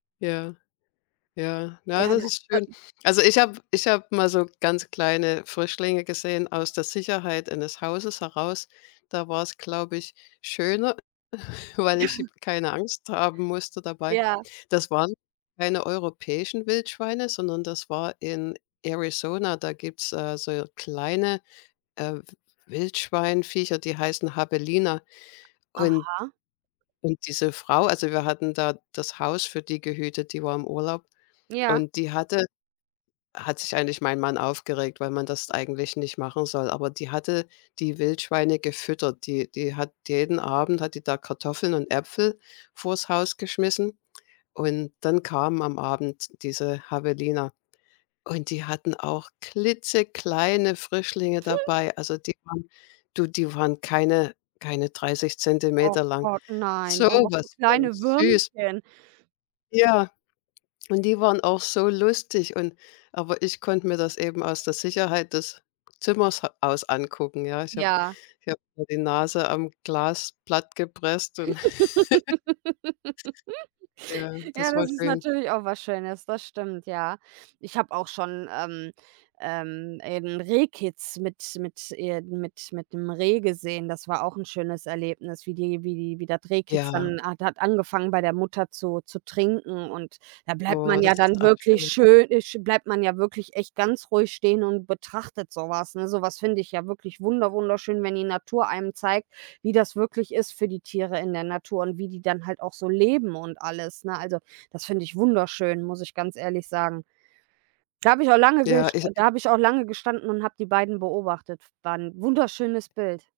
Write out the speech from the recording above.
Ja, ja, na, Ja, das das, ist da schön. Also, ich habe ich habe mal so ganz kleine Frischlinge gesehen aus der Sicherheit eines Hauses heraus. Da war's, glaube ich, schöner, äh, weil ich keine Angst haben musste dabei. Ja. Das waren keine europäischen Wildschweine, sondern das war in Arizona. Da gibt's, äh, so kleine, äh, W W Wildschweinviecher, die heißen Javelina und Aha. und diese Frau also, wir hatten da das Haus für die gehütet, die war im Urlaub, Ja. und die hatte hat sich eigentlich mein Mann aufgeregt, weil man das eigentlich nicht machen soll, aber die hatte die Wildschweine gefüttert. Die die hat jeden Abend hat die da Kartoffeln und Äpfel vors Haus geschmissen und dann kamen am Abend diese Javelina und die hatten auch klitzekleine Frischlinge dabei. Also, die waren du, die waren keine keine dreißig Oh Zentimeter lang. Gott, So nein, und noch so was von kleine süß. Würmchen. Ja, und die waren auch so lustig und aber ich konnte mir das eben aus der Sicherheit des Zimmers aus angucken. Ja, ich habe Ja. ich habe mir die Nase am Glas platt gepresst und Ja, Ja, das war das ist schön. natürlich auch was Schönes. Das stimmt, ja. Ich habe auch schon ähm, ähm, eben Rehkitz mit mit äh, mit mit 'nem Reh gesehen. Das war auch 'n schönes Erlebnis, wie die wie die wie das Rehkitz Ja. dann hat hat angefangen, bei der Mutter zu zu trinken, und da bleibt Oh, man ja das ist dann auch wirklich schön. schön, äh, sch bleibt man ja wirklich echt ganz ruhig stehen und betrachtet so was, ne? So was finde ich ja wirklich wunder-wunderschön, wenn die Natur einem zeigt, wie das wirklich ist für die Tiere in der Natur und wie die dann halt auch so leben und alles, ne? Also, das finde ich wunderschön, muss ich ganz ehrlich sagen. Da habe ich auch lange Ja, gest ich habe da habe ich auch lange gestanden und habe die beiden beobachtet. F War 'n wunderschönes Bild.